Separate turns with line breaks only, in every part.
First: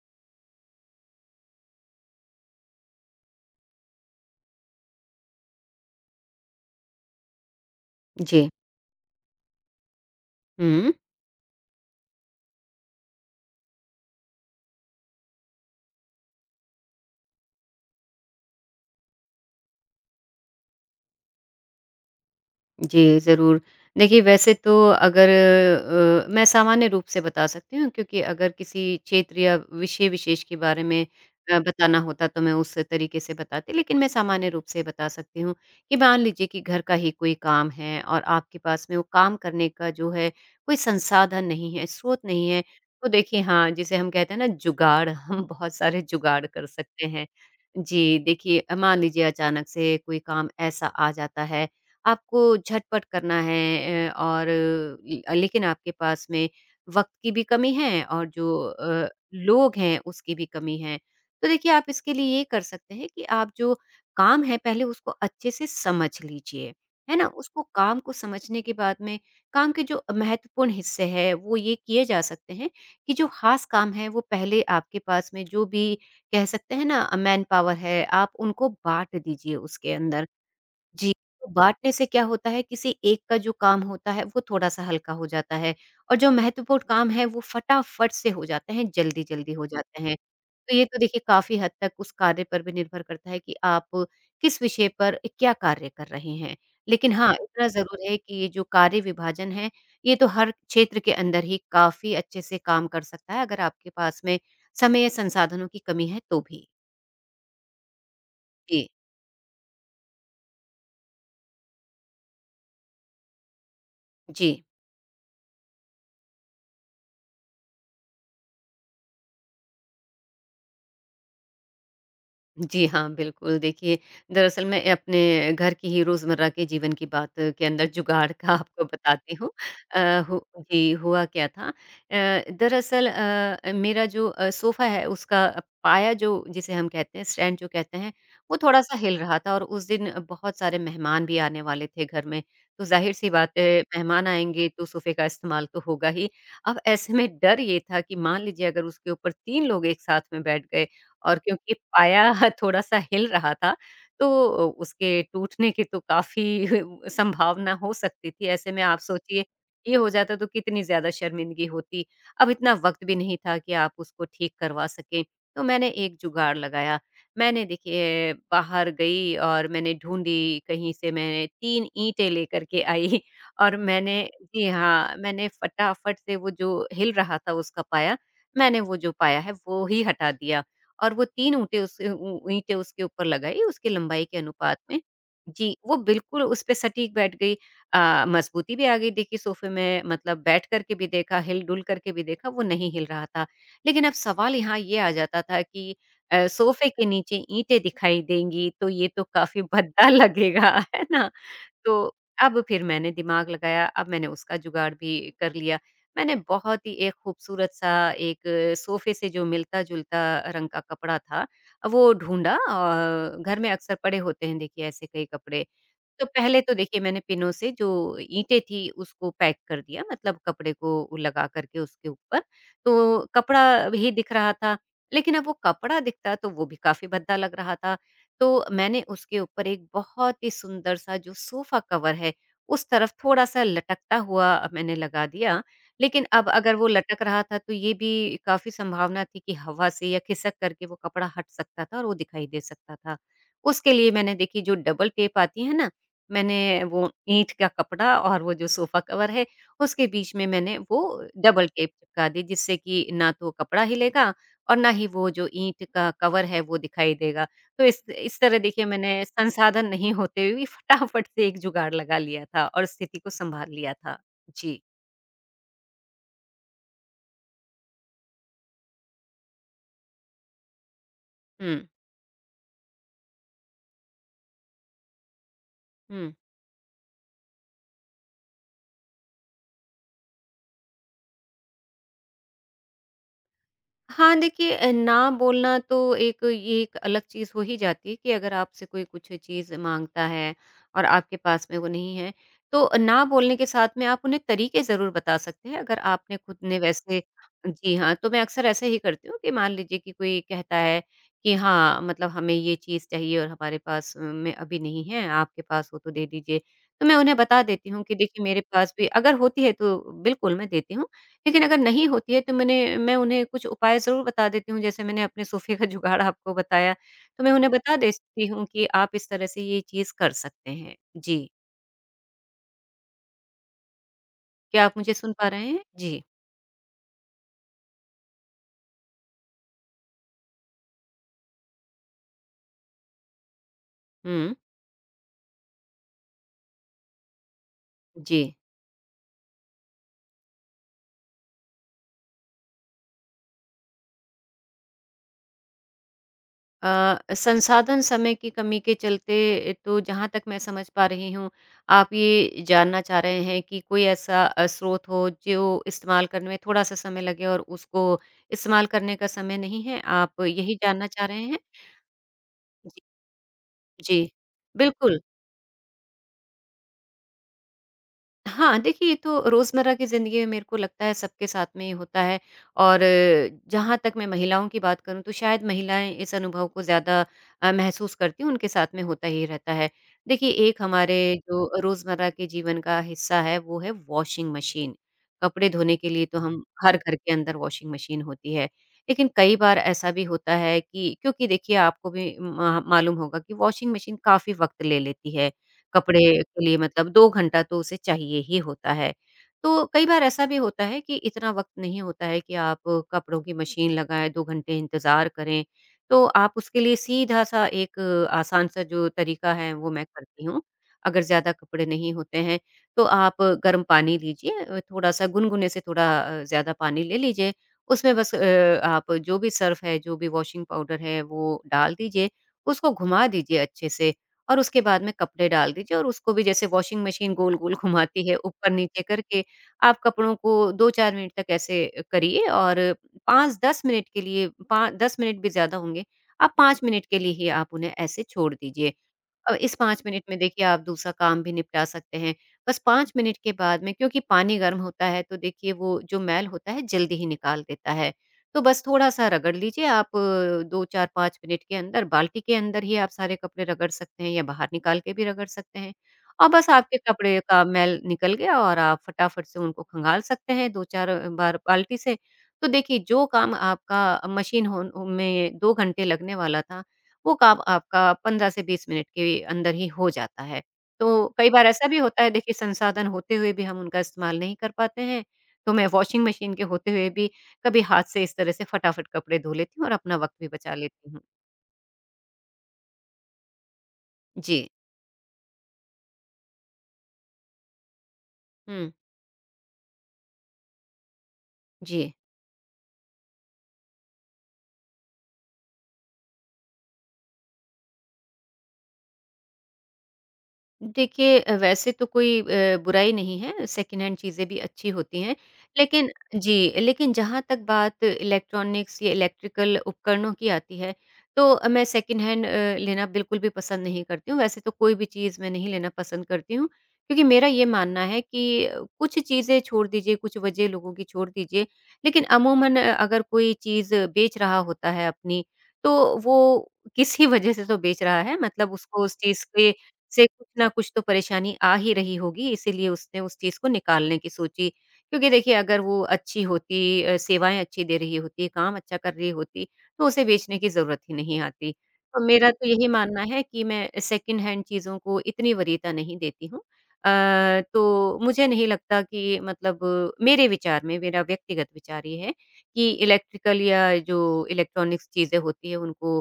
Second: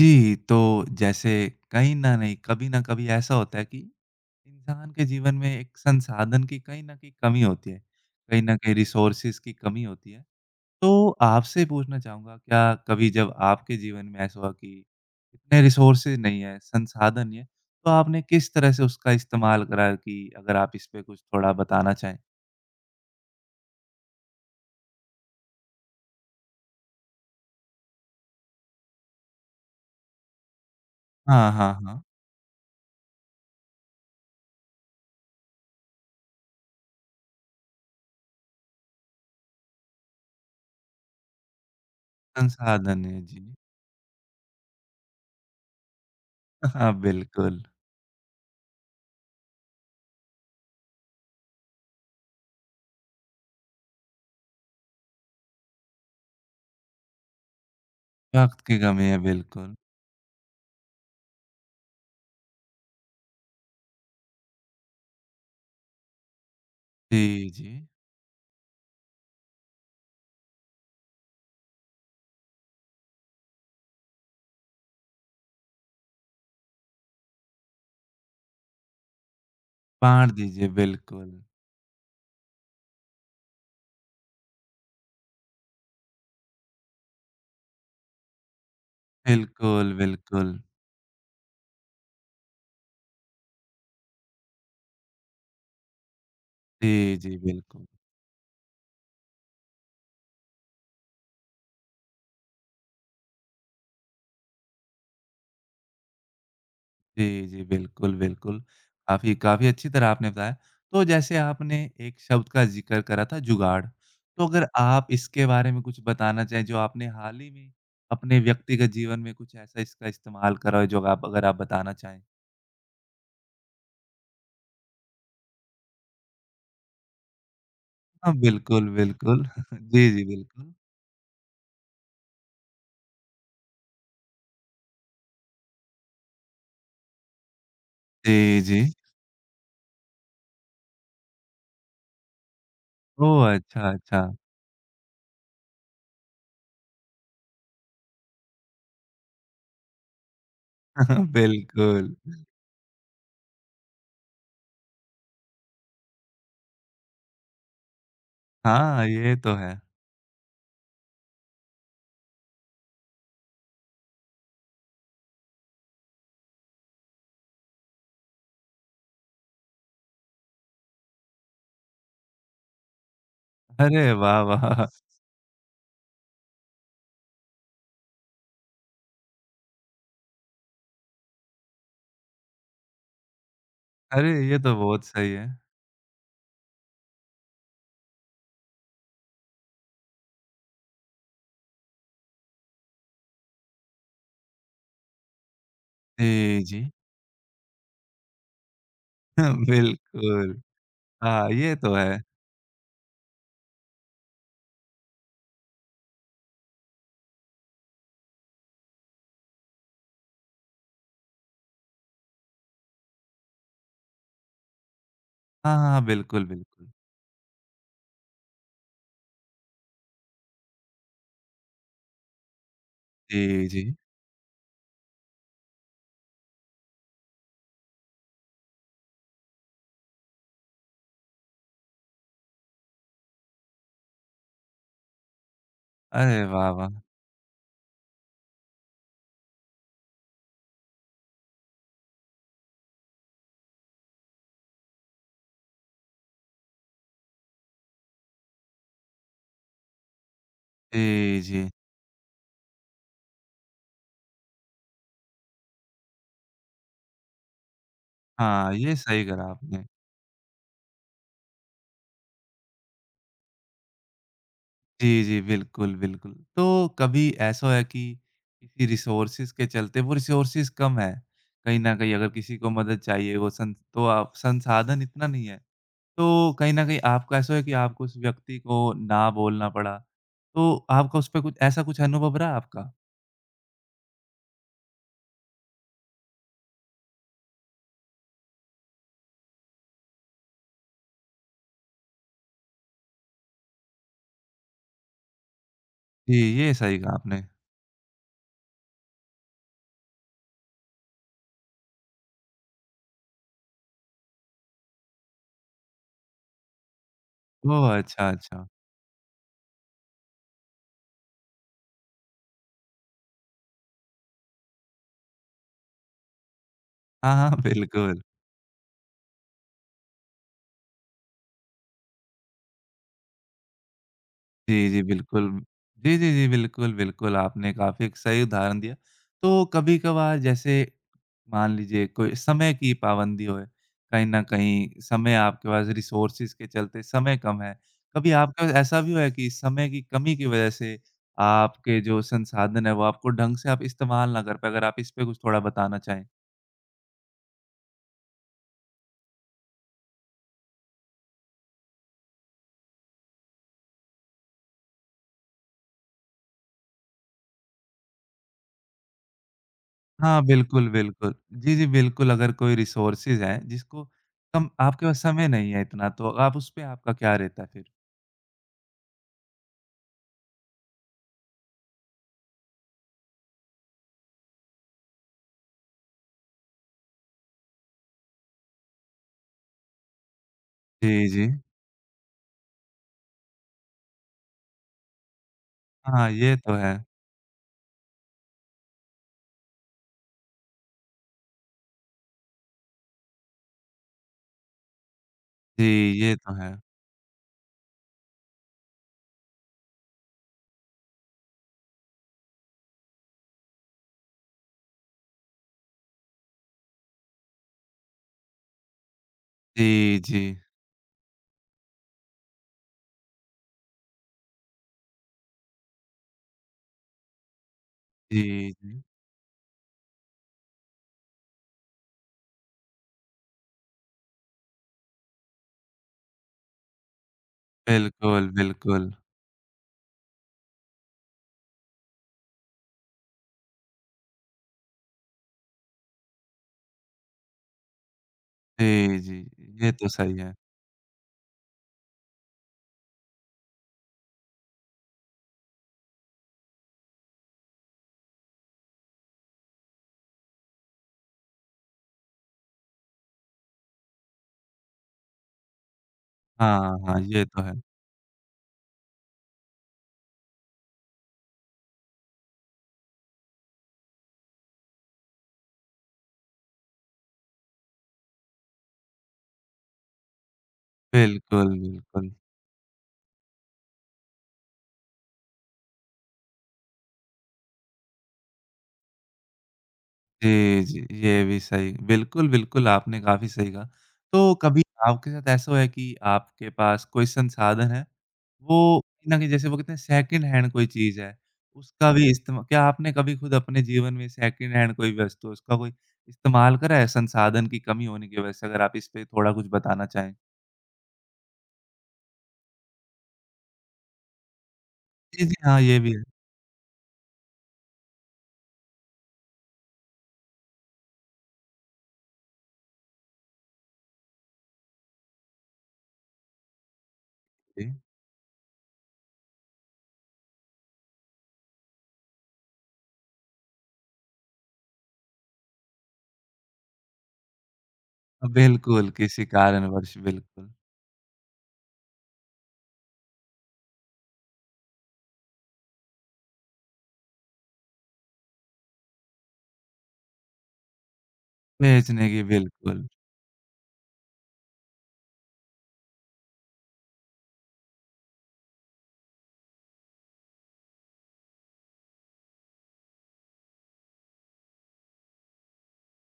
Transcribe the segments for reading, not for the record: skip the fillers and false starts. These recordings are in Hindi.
जी, तो जैसे कहीं न नहीं कभी न कभी ऐसा होता है कि इंसान के जीवन में एक संसाधन की कहीं न कहीं कमी होती है। कहीं
जी,
न कहीं रिसोर्सेज़ की कमी होती है। तो
हुँ।
आपसे पूछना चाहूँगा क्या कभी जब आपके जीवन में ऐसा हुआ कि इतने रिसोर्सेज़ नहीं है, संसाधन नहीं है, तो आपने किस तरह से उसका इस्तेमाल करा कि अगर आप इस पे कुछ थोड़ा बताना चाहें?
जी, ज़रूर। देखिए, वैसे तो अगर मैं सामान्य रूप से बता सकती हूँ क्योंकि अगर किसी क्षेत्र या विषय विशेष के बारे में
हाँ, हाँ,
बताना
हाँ।
होता तो मैं उस तरीके से बताती, लेकिन मैं सामान्य रूप से बता सकती हूँ कि मान लीजिए कि घर का ही कोई काम है और आपके पास में वो काम करने का जो है कोई संसाधन नहीं है, स्रोत नहीं है,
संसाधन
तो
है,
देखिए
जी।
हाँ, जिसे हम कहते हैं ना जुगाड़, हम बहुत सारे जुगाड़ कर
हाँ,
सकते हैं।
बिल्कुल।
जी, देखिए मान लीजिए अचानक से कोई काम ऐसा आ जाता है आपको झटपट करना है और लेकिन आपके पास में वक़्त की भी कमी है और जो
वक़्त की कमी है, बिल्कुल।
लोग हैं उसकी भी कमी है। तो देखिए आप इसके लिए ये कर सकते हैं कि आप जो काम है पहले उसको अच्छे से समझ लीजिए, है ना?
जी,
उसको
जी।
काम को समझने के बाद में काम के जो महत्वपूर्ण हिस्से हैं वो ये किए जा सकते हैं कि जो ख़ास काम है वो पहले आपके पास में जो भी कह सकते हैं ना मैन पावर है आप उनको बाँट दीजिए उसके अंदर।
बाँट दीजिए,
जी,
बिल्कुल।
तो बाँटने से क्या होता है किसी एक का जो काम होता है वो थोड़ा-सा हल्का हो जाता है और जो महत्वपूर्ण काम है वो फटाफट से हो जाते हैं, जल्दी-जल्दी हो
बिल्कुल,
जाते हैं।
बिल्कुल।
तो ये तो देखिए काफ़ी हद तक उस कार्य पर भी निर्भर करता है कि आप किस विषय पर क्या कार्य कर रहे हैं। लेकिन
जी,
हाँ,
जी,
इतना
बिल्कुल।
ज़रूर है कि ये जो कार्य विभाजन है, ये तो हर क्षेत्र के अंदर ही काफ़ी अच्छे से काम कर सकता है अगर आपके पास में समय या संसाधनों की कमी है तो भी।
जी, जी, बिल्कुल, बिल्कुल।
जी,
काफ़ी काफ़ी अच्छी तरह आपने बताया। तो जैसे आपने एक शब्द का ज़िक्र करा था जुगाड़, तो
जी।
अगर आप इसके बारे में कुछ बताना चाहें जो आपने हाल ही में अपने व्यक्तिगत जीवन में कुछ ऐसा इसका इस्तेमाल करा हो जो आप अगर आप बताना चाहें?
जी हाँ, बिल्कुल। देखिए, दरअसल मैं अपने घर की ही रोज़मर्रा के जीवन की बात के अंदर जुगाड़
हाँ,
का आपको
बिल्कुल,
बताती
बिल्कुल।
हूँ। अ,
जी, जी,
हु
बिल्कुल।
जी, हुआ क्या था दरअसल मेरा जो सोफ़ा है उसका पाया जो जिसे हम कहते हैं स्टैंड जो कहते हैं, वो
जी, जी।
थोड़ा-सा हिल रहा था और उस दिन बहुत सारे मेहमान भी आने वाले थे घर में। तो ज़ाहिर-सी
ओह!
बात है
अच्छा, अच्छा।
मेहमान आएँगे तो सोफ़े का इस्तेमाल तो होगा ही। अब ऐसे में डर ये था कि मान लीजिए अगर उसके ऊपर 3 लोग एक साथ में बैठ गए, और क्योंकि
बिल्कुल।
पाया थोड़ा-सा हिल रहा था, तो उसके टूटने की तो काफ़ी संभावना हो सकती थी। ऐसे में आप
हाँ, ये
सोचिए,
तो है।
ये हो जाता तो कितनी ज़्यादा शर्मिंदगी होती। अब इतना वक़्त भी नहीं था कि आप उसको ठीक करवा सकें। तो मैंने एक जुगाड़ लगाया। मैंने देखिए बाहर गई और मैंने ढूँढी, कहीं से मैंने 3 ईंटें लेकर के आई और
अरे
मैंने
वाह,
जी
वाह!
हाँ, मैंने फटाफट से वो जो हिल रहा था उसका पाया, मैंने वो जो पाया है, वो ही हटा दिया। और वो 3 ऊँटें उस ऊ ईंटें उसके ऊपर लगाई, उसकी लंबाई
अरे,
के
ये तो
अनुपात में।
बहुत सही है।
जी, वो बिल्कुल उस पे सटीक बैठ गई। अ, मज़बूती भी आ गई देखिए सोफ़े में मतलब बैठ कर के भी देखा, हिल-डुल करके भी देखा, वो नहीं हिल रहा था। लेकिन अब सवाल यहाँ ये आ जाता था कि
जी,
सोफ़े
जी।
के नीचे ईंटें दिखाई देंगी, तो ये तो काफ़ी भद्दा
बिल्कुल।
लगेगा, है ना?
हाँ, ये
तो
तो है।
अब फिर मैंने दिमाग लगाया, अब मैंने उसका जुगाड़ भी कर लिया। मैंने बहुत ही एक खूबसूरत-सा एक सोफ़े से जो मिलता-जुलता रंग का कपड़ा था, वो ढूँढा और घर में अक्सर पड़े होते हैं देखिए ऐसे कई कपड़े।
हाँ, हाँ,
तो
बिल्कुल,
पहले तो
बिल्कुल।
देखिए मैंने पिनों से जो ईंटें थी उसको पैक कर दिया मतलब कपड़े को लगा करके उसके ऊपर, तो
जी,
कपड़ा
जी।
भी दिख रहा था, लेकिन अब वो कपड़ा दिखता तो वो भी काफ़ी भद्दा लग रहा था। तो मैंने उसके ऊपर एक बहुत ही सुंदर सा जो सोफ़ा कवर है, उस तरफ थोड़ा-सा लटकता हुआ मैंने लगा दिया, लेकिन
अरे
अब
वाह,
अगर वो
वाह!
लटक रहा था तो ये भी काफ़ी संभावना थी कि हवा से या खिसक करके वो कपड़ा हट सकता था और वो दिखाई दे सकता था। उसके लिए मैंने देखिए जो डबल टेप आती है ना मैंने वो ईंट का कपड़ा और वो जो सोफ़ा कवर है, उसके बीच में मैंने वो
जी,
डबल
जी।
टेप चिपका दी जिससे कि ना तो कपड़ा हिलेगा और ना ही वो जो ईंट का कवर है वो दिखाई देगा। तो इस तरह
हाँ,
देखिए
ये
मैंने
सही करा आपने।
संसाधन नहीं होते हुए भी फटाफट से एक जुगाड़ लगा लिया था और स्थिति को सँभाल लिया था। जी।
जी, जी, बिल्कुल, बिल्कुल। तो कभी ऐसा है कि किसी रिसोर्सेज़ के चलते वो रिसोर्सेज़ कम हैं, कहीं
हुँ,
न कहीं अगर किसी को मदद चाहिए वो सं तो आप संसाधन इतना नहीं है,
हुँ।
तो कहीं न कहीं आपका ऐसा है कि आपको उस व्यक्ति को ना बोलना पड़ा, तो आपका उस पे कुछ ऐसा कुछ अनुभव रहा आपका?
हाँ, देखिए ना बोलना तो एक ये एक अलग चीज़ हो ही जाती है कि अगर आपसे कोई कुछ चीज़ माँगता है और आपके पास में वो नहीं है, तो ना बोलने के साथ में आप उन्हें तरीके ज़रूर बता सकते हैं अगर
जी,
आपने खुद
ये
ने
सही कहा
वैसे
आपने।
जी हाँ, तो मैं अक्सर ऐसा ही करती हूँ कि मान लीजिए कि कोई कहता है कि हाँ, मतलब हमें ये चीज़ चाहिए और हमारे पास में अभी नहीं है, आपके पास हो तो दे दीजिए। तो मैं उन्हें बता
ओह!
देती हूँ कि
अच्छा,
देखिए मेरे
अच्छा।
पास भी अगर होती है तो बिल्कुल मैं देती हूँ लेकिन अगर नहीं होती है तो मैं उन्हें कुछ उपाय ज़रूर बता देती हूँ, जैसे मैंने अपने सोफ़े का जुगाड़ आपको बताया,
हाँ,
तो
हाँ,
मैं उन्हें बता
बिल्कुल।
देती हूँ कि आप इस तरह से ये चीज़ कर सकते हैं। जी, क्या
जी,
आप
जी,
मुझे सुन पा
बिल्कुल।
रहे हैं?
जी,
जी,
जी, जी, बिल्कुल, बिल्कुल, आपने काफ़ी एक सही उदाहरण दिया। तो कभी-कभार जैसे मान लीजिए कोई समय की पाबंदी होए, कहीं न
हुँ,
कहीं समय आपके पास रिसोर्सेज़ के चलते समय कम है। कभी
जी।
आपके साथ ऐसा भी हुआ है कि समय की कमी की वजह से आपके जो संसाधन हैं, वो आपको ढंग से आप इस्तेमाल ना कर पाएँ? अगर आप इस पे कुछ थोड़ा बताना चाहें।
संसाधन समय की कमी के चलते तो जहाँ तक मैं समझ पा रही हूँ, आप ये जानना चाह रहे हैं कि कोई ऐसा स्रोत हो जो इस्तेमाल करने में थोड़ा-सा समय लगे और उसको इस्तेमाल करने का समय नहीं है, आप
हाँ,
यही
बिल्कुल,
जानना चाह
बिल्कुल।
रहे हैं?
जी, जी, बिल्कुल, अगर कोई
जी,
रिसोर्सेज़ हैं जिसको
जी,
कम आपके
बिल्कुल।
पास समय नहीं है इतना, तो आप उस पे आपका क्या रहता है फिर?
हाँ, देखिए ये तो रोज़मर्रा की ज़िंदगी में मेरे को लगता है सबके साथ में ही होता है और जहाँ तक मैं महिलाओं की बात करूँ तो शायद महिलाएँ इस अनुभव को ज़्यादा महसूस करती हैं, उनके साथ में होता ही रहता है। देखिए एक हमारे
जी, जी।
जो रोज़मर्रा के जीवन का हिस्सा है वो है वॉशिंग मशीन। कपड़े धोने के लिए
हाँ,
तो
ये
हम
तो है।
हर घर के अंदर वॉशिंग मशीन होती है। लेकिन कई बार ऐसा भी होता है कि क्योंकि देखिए आपको भी मा मालूम होगा कि वॉशिंग मशीन काफ़ी वक़्त ले लेती है।
जी,
कपड़े
ये तो
के
है।
लिए मतलब 2 घंटा तो उसे चाहिए ही होता है। तो कई बार ऐसा भी होता है कि इतना वक़्त नहीं होता है कि आप कपड़ों की मशीन लगाएँ, 2 घंटे इंतज़ार करें, तो आप उसके लिए सीधा-सा एक आसान सा जो तरीका है वो मैं
जी,
करती
जी।
हूँ। अगर ज़्यादा कपड़े नहीं होते हैं तो आप गर्म पानी लीजिए थोड़ा-सा गुनगुने से थोड़ा ज़्यादा पानी ले लीजिए, उसमें बस
जी, जी।
आप जो भी सर्फ़ है, जो भी वॉशिंग पाउडर है वो डाल दीजिए, उसको घुमा दीजिए अच्छे से और उसके बाद में कपड़े डाल दीजिए और उसको भी जैसे वॉशिंग मशीन गोल-गोल घुमाती है
बिल्कुल,
ऊपर-नीचे
बिल्कुल।
करके, आप कपड़ों को 2-4 मिनट तक ऐसे करिए और 5-10 मिनट के लिए पा 10 मिनट भी ज़्यादा होंगे, आप 5 मिनट के लिए ही आप उन्हें ऐसे छोड़ दीजिए।
जी, जी।
अब इस
ये
5
तो
मिनट में
सही है।
देखिए आप दूसरा काम भी निपटा सकते हैं। बस 5 मिनट के बाद में क्योंकि पानी गर्म होता है तो देखिए वो जो मैल होता है जल्दी ही निकाल देता है। तो बस थोड़ा-सा रगड़ लीजिए आप 2, 4, 5 मिनट के अंदर बाल्टी के अंदर ही आप सारे कपड़े रगड़ सकते हैं या बाहर निकाल के भी रगड़ सकते हैं। और बस आपके
हाँ, हाँ,
कपड़े
ये
का
तो है।
मैल निकल गया और आप फटाफट से उनको खंगाल सकते हैं 2-4 बार बाल्टी से। तो देखिए जो काम आपका मशीन होन में 2 घंटे लगने वाला था वो काम आपका 15 से 20 मिनट के अंदर ही हो जाता है। तो कई बार
बिल्कुल,
ऐसा भी होता है
बिल्कुल।
देखिए संसाधन होते हुए भी हम उनका इस्तेमाल नहीं कर पाते हैं, तो मैं वॉशिंग मशीन के होते हुए भी कभी हाथ से इस तरह से फटाफट कपड़े धो लेती हूँ और अपना वक़्त भी बचा
जी, जी,
लेती हूँ।
ये भी सही बिल्कुल, बिल्कुल, आपने काफ़ी सही कहा। तो
जी।
कभी आपके साथ ऐसा हुआ है कि आपके पास कोई संसाधन है वो
हुँ,
कहीं न कहीं जैसे वो कहते हैं सेकंड हैंड कोई चीज़ है, उसका
जी।
भी इस्तेमा क्या आपने कभी खुद अपने जीवन में सेकंड हैंड कोई वस्तु, उसका कोई इस्तेमाल करा है संसाधन की कमी होने की वजह से? अगर आप इस पे थोड़ा कुछ बताना चाहें।
देखिए वैसे तो कोई बुराई नहीं है, सेकंड हैंड चीज़ें भी अच्छी होती हैं।
जी, जी, हाँ, ये
लेकिन
भी है।
जी, लेकिन जहाँ तक बात इलेक्ट्रॉनिक्स या इलेक्ट्रिकल उपकरणों की आती है, तो मैं सेकंड हैंड लेना बिल्कुल भी पसंद नहीं करती हूँ। वैसे तो कोई भी चीज़ मैं नहीं लेना पसंद करती हूँ, क्योंकि मेरा ये
जी।
मानना है कि कुछ चीज़ें छोड़ दीजिए, कुछ वजह लोगों की छोड़ दीजिए, लेकिन अमूमन अगर कोई चीज़ बेच रहा होता है अपनी, तो वो किसी वजह से तो बेच रहा है, मतलब उसको
बिल्कुल,
उस चीज़
किसी
के
कारणवश
से कुछ ना
बिल्कुल,
कुछ तो परेशानी आ ही रही होगी, इसीलिए उसने उस चीज़ को निकालने की सोची। क्योंकि देखिए अगर वो अच्छी होती सेवाएँ अच्छी दे रही होती, काम अच्छा कर रही होती, तो उसे बेचने की ज़रूरत ही नहीं आती। तो
बेचने की
मेरा तो यही
बिल्कुल।
मानना है कि मैं सेकंड हैंड चीज़ों को इतनी वरीयता नहीं देती हूँ। अ, तो मुझे नहीं लगता कि मेरे विचार में, मेरा व्यक्तिगत विचार ये है कि इलेक्ट्रिकल या जो इलेक्ट्रॉनिक्स चीज़ें होती हैं, उनको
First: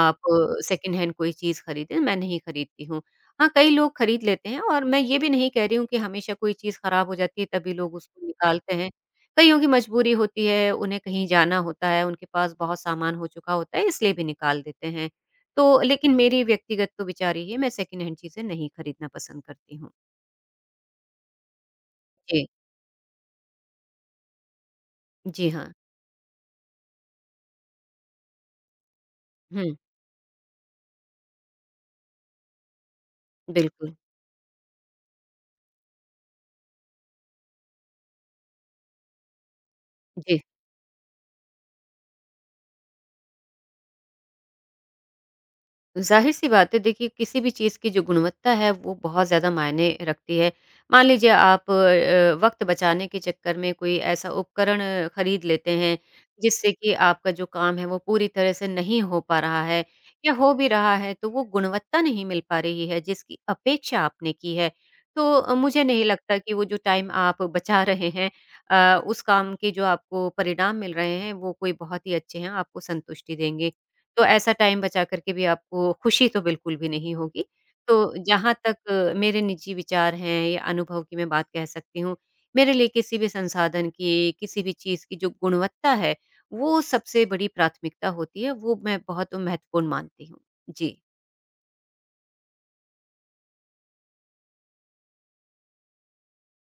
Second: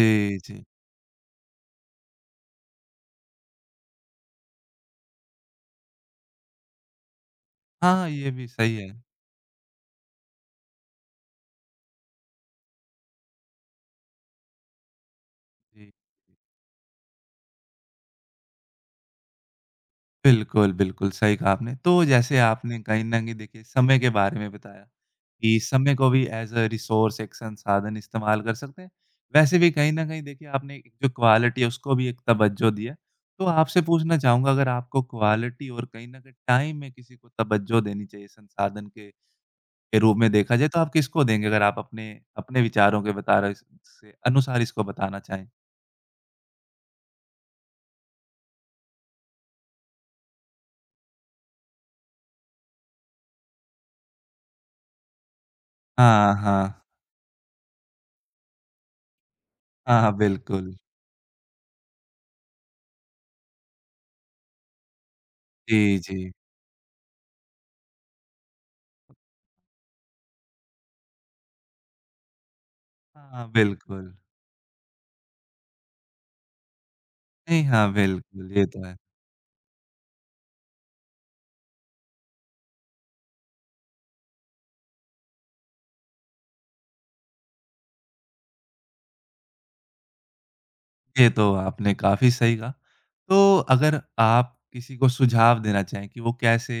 आप
जी।
सेकंड हैंड कोई चीज़ खरीदें, मैं नहीं खरीदती हूँ। हाँ, कई लोग खरीद लेते हैं और मैं ये भी नहीं कह रही हूँ कि हमेशा कोई चीज़ खराब हो जाती है तभी लोग
हाँ,
उसको
ये भी
निकालते
सही है।
हैं। कईयों की मजबूरी होती है, उन्हें कहीं जाना होता है, उनके पास बहुत सामान हो चुका होता है इसलिए भी निकाल देते हैं। तो
जी।
लेकिन मेरी व्यक्तिगत तो विचार यही है मैं सेकंड हैंड चीज़ें नहीं खरीदना पसंद करती हूँ।
बिल्कुल, बिल्कुल, सही कहा आपने। तो जैसे
जी।
आपने कहीं न कहीं देखिए समय के बारे में बताया
जी
कि
हाँ।
समय को भी एज़ अ रिसोर्स एक संसाधन इस्तेमाल कर सकते हैं। वैसे भी
हुँ,
कहीं न कहीं देखिए आपने एक जो क्वालिटी है उसको भी एक तवज्जो दी है। तो आपसे
बिल्कुल।
पूछना चाहूँगा अगर आपको क्वालिटी और कहीं न कहीं टाइम में किसी को तवज्जो देनी चाहिए संसाधन के रूप में
जी।
देखा जाए तो आप किसको देंगे? अगर आप अपने अपने विचारों के बता रहे इस से अनुसार इसको बताना चाहें?
ज़ाहिर-सी बात है देखिए किसी भी चीज़ की जो गुणवत्ता है वो बहुत ज़्यादा मायने रखती है। मान लीजिए आप वक़्त बचाने के चक्कर में कोई ऐसा उपकरण खरीद लेते हैं
हाँ,
जिससे
हाँ।
कि आपका जो काम है वो पूरी तरह से नहीं हो पा रहा है
हाँ, हाँ,
या हो भी
बिल्कुल।
रहा है तो वो गुणवत्ता नहीं मिल पा रही है जिसकी अपेक्षा आपने की है। तो मुझे
जी,
नहीं
जी।
लगता कि वो जो टाइम आप बचा रहे हैं उस काम के जो आपको परिणाम मिल रहे हैं वो कोई बहुत ही अच्छे हैं, आपको संतुष्टि
हाँ,
देंगे।
बिल्कुल।
तो ऐसा टाइम बचा कर के भी आपको खुशी तो बिल्कुल भी नहीं होगी।
नहीं, हाँ,
तो
बिल्कुल,
जहाँ
ये तो है।
तक मेरे निजी विचार हैं या अनुभव की मैं बात कह सकती हूँ, मेरे लिए किसी भी संसाधन की, किसी भी चीज़ की जो गुणवत्ता है, वो सबसे बड़ी प्राथमिकता होती है, वो मैं बहुत महत्वपूर्ण मानती हूँ। जी।
ये तो आपने काफ़ी सही कहा। तो अगर आप किसी को सुझाव देना चाहें कि वो कैसे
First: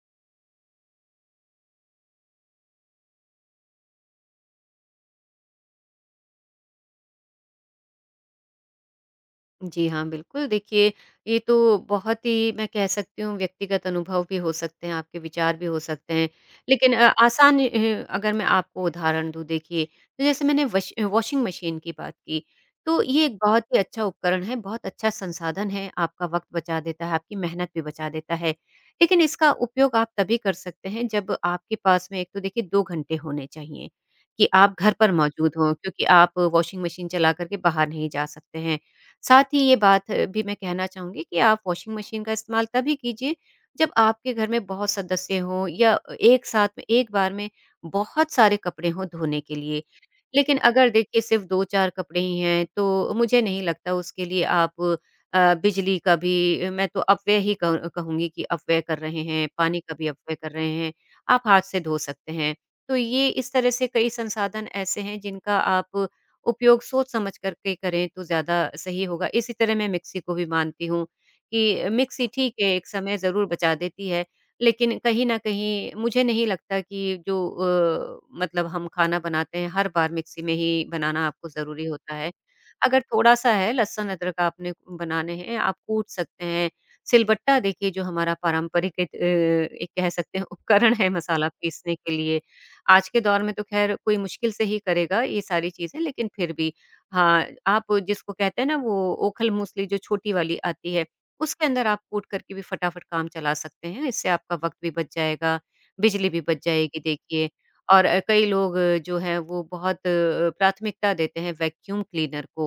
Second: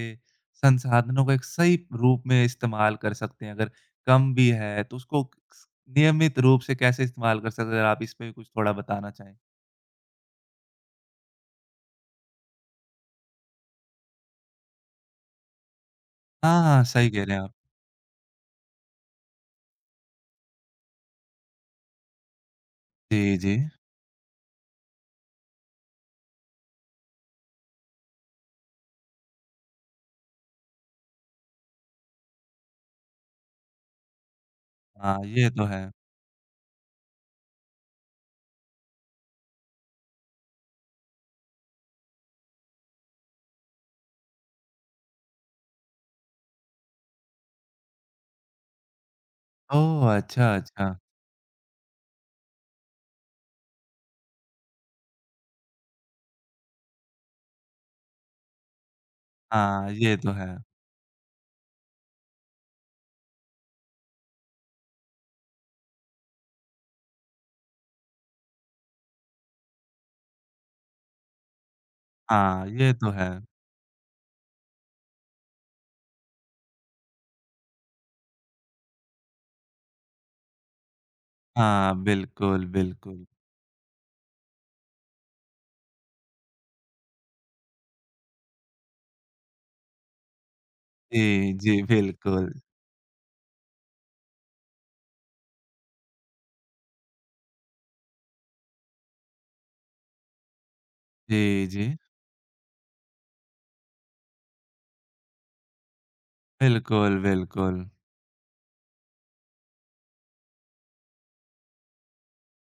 संसाधनों का एक सही रूप में इस्तेमाल कर सकते हैं, अगर कम भी है, तो उसको स नियमित रूप से कैसे इस्तेमाल कर सकते हैं? अगर आप इस पे भी कुछ थोड़ा बताना चाहें।
जी हाँ, बिल्कुल। देखिए, ये तो बहुत ही मैं कह सकती हूँ व्यक्तिगत अनुभव भी हो सकते हैं, आपके विचार भी हो सकते हैं।
हाँ, हाँ,
लेकिन
सही कह रहे हैं आप।
आसान अगर मैं आपको उदाहरण दूँ देखिए, तो जैसे मैंने वश वॉशिंग मशीन की बात की, तो ये एक
जी, जी।
बहुत ही अच्छा उपकरण है, बहुत अच्छा संसाधन है, आपका वक़्त बचा देता है, आपकी मेहनत भी बचा देता है। लेकिन इसका उपयोग आप तभी कर सकते हैं जब आपके पास में एक तो देखिए 2 घंटे होने चाहिए कि आप घर पर
हाँ, ये
मौजूद
तो
हों
है।
क्योंकि आप वॉशिंग मशीन चला कर के बाहर नहीं जा सकते हैं। साथ ही ये बात भी मैं कहना चाहूँगी कि आप वॉशिंग मशीन का इस्तेमाल तभी कीजिए जब आपके घर में बहुत सदस्य हों या एक साथ में एक बार में बहुत सारे कपड़े हों धोने के लिए।
ओह! अच्छा,
लेकिन अगर
अच्छा।
देखिए सिर्फ़ 2-4 कपड़े ही हैं तो मुझे नहीं लगता उसके लिए आप बिजली का भी मैं तो अपव्यय ही कहूँगी कि अपव्यय कर रहे हैं, पानी
हाँ,
का भी
ये तो
अपव्यय
है।
कर रहे हैं। आप हाथ से धो सकते हैं। तो ये इस तरह से कई संसाधन ऐसे हैं जिनका आप उपयोग सोच समझ कर के करें तो ज़्यादा सही होगा। इसी तरह मैं मिक्सी को भी मानती हूँ कि मिक्सी ठीक
हाँ,
है, एक
ये तो
समय
है।
ज़रूर बचा देती है, लेकिन कहीं न कहीं मुझे नहीं लगता कि जो हम खाना बनाते हैं हर बार मिक्सी में ही बनाना आपको ज़रूरी
हाँ,
होता है।
बिल्कुल,
अगर
बिल्कुल।
थोड़ा-सा है लहसुन अदरक आपने बनाने हैं, आप कूट सकते हैं। सिलबट्टा देखिए जो हमारा पारंपरिक एक कह सकते हैं उपकरण है मसाला
जी, जी,
पीसने के लिए,
बिल्कुल।
आज के दौर में तो ख़ैर कोई मुश्किल से ही करेगा ये सारी चीज़ें, लेकिन फिर भी हाँ, आप जिसको कहते हैं ना वो ओखल मूसली जो छोटी वाली आती है, उसके
जी,
अंदर
जी।
आप कूट करके भी फटाफट काम चला सकते हैं। इससे आपका वक़्त भी बच जाएगा, बिजली भी बच जाएगी
बिल्कुल,
देखिए।
बिल्कुल।
और कई लोग जो हैं वो प्राथमिकता देते हैं वैक्यूम क्लीनर को,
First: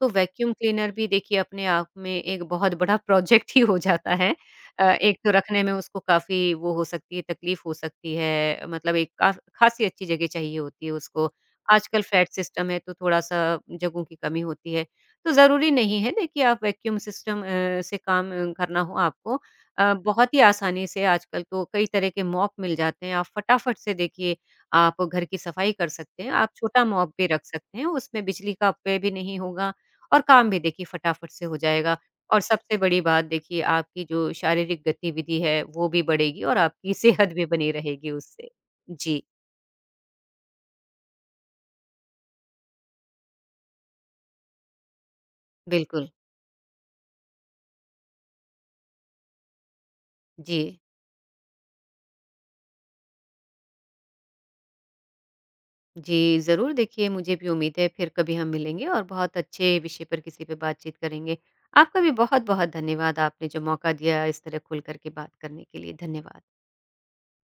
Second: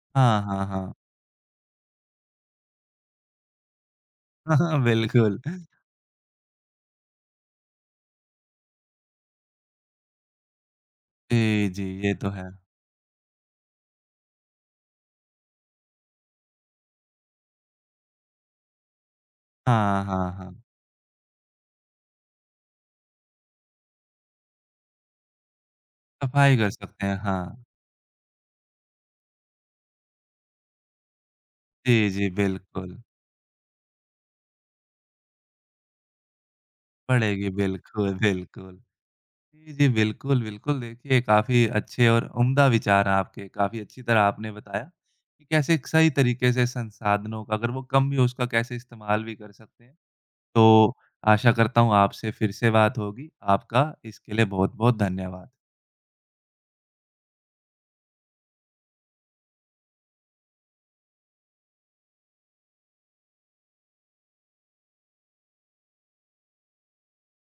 तो
हाँ,
वैक्यूम
हाँ,
क्लीनर
हाँ।
भी देखिए अपने आप में एक बहुत बड़ा प्रोजेक्ट ही हो जाता है। एक तो
बिल्कुल।
रखने में उसको काफ़ी वो हो सकती है, तकलीफ़ हो सकती है, मतलब एक काफ़ खासी अच्छी जगह चाहिए होती है उसको।
जी, जी,
आजकल
ये
फ्लैट
तो है।
सिस्टम है, तो थोड़ा-सा जगहों की कमी होती है। तो ज़रूरी नहीं है देखिए आप वैक्यूम सिस्टम से करना हो आपको
हाँ, हाँ,
बहुत ही
हाँ।
आसानी से आजकल तो कई तरह के मॉप मिल जाते हैं, आप फटाफट से देखिए आप घर की सफाई कर सकते हैं। आप
सफाई कर
छोटा
सकते
मॉप
हैं,
भी रख
हाँ।
सकते हैं, उसमें बिजली का अपव्यय भी नहीं होगा और काम भी देखिए फटाफट से हो जाएगा।
जी, जी,
और सबसे
बिल्कुल।
बड़ी बात देखिए आपकी जो शारीरिक गतिविधि है वो भी बढ़ेगी और आपकी सेहत भी
पड़ेगी,
बनी रहेगी
बिल्कुल,
उससे।
बिल्कुल।
जी,
जी, जी, बिल्कुल, बिल्कुल। देखिए, काफ़ी अच्छे और उम्दा विचार हैं आपके। काफ़ी अच्छी तरह आपने बताया कि कैसे एक
बिल्कुल।
सही तरीके से संसाधनों का अगर वो कम भी हो, उसका कैसे इस्तेमाल भी कर सकते हैं।
जी।
तो आशा करता हूँ आपसे फिर से बात होगी। आपका इसके लिए बहुत-बहुत धन्यवाद।
जी, ज़रूर देखिए मुझे भी उम्मीद है फिर कभी हम मिलेंगे और बहुत अच्छे विषय पर किसी पे बातचीत करेंगे। आपका भी बहुत-बहुत धन्यवाद आपने जो मौका दिया इस तरह खुल कर के बात करने के लिए। धन्यवाद।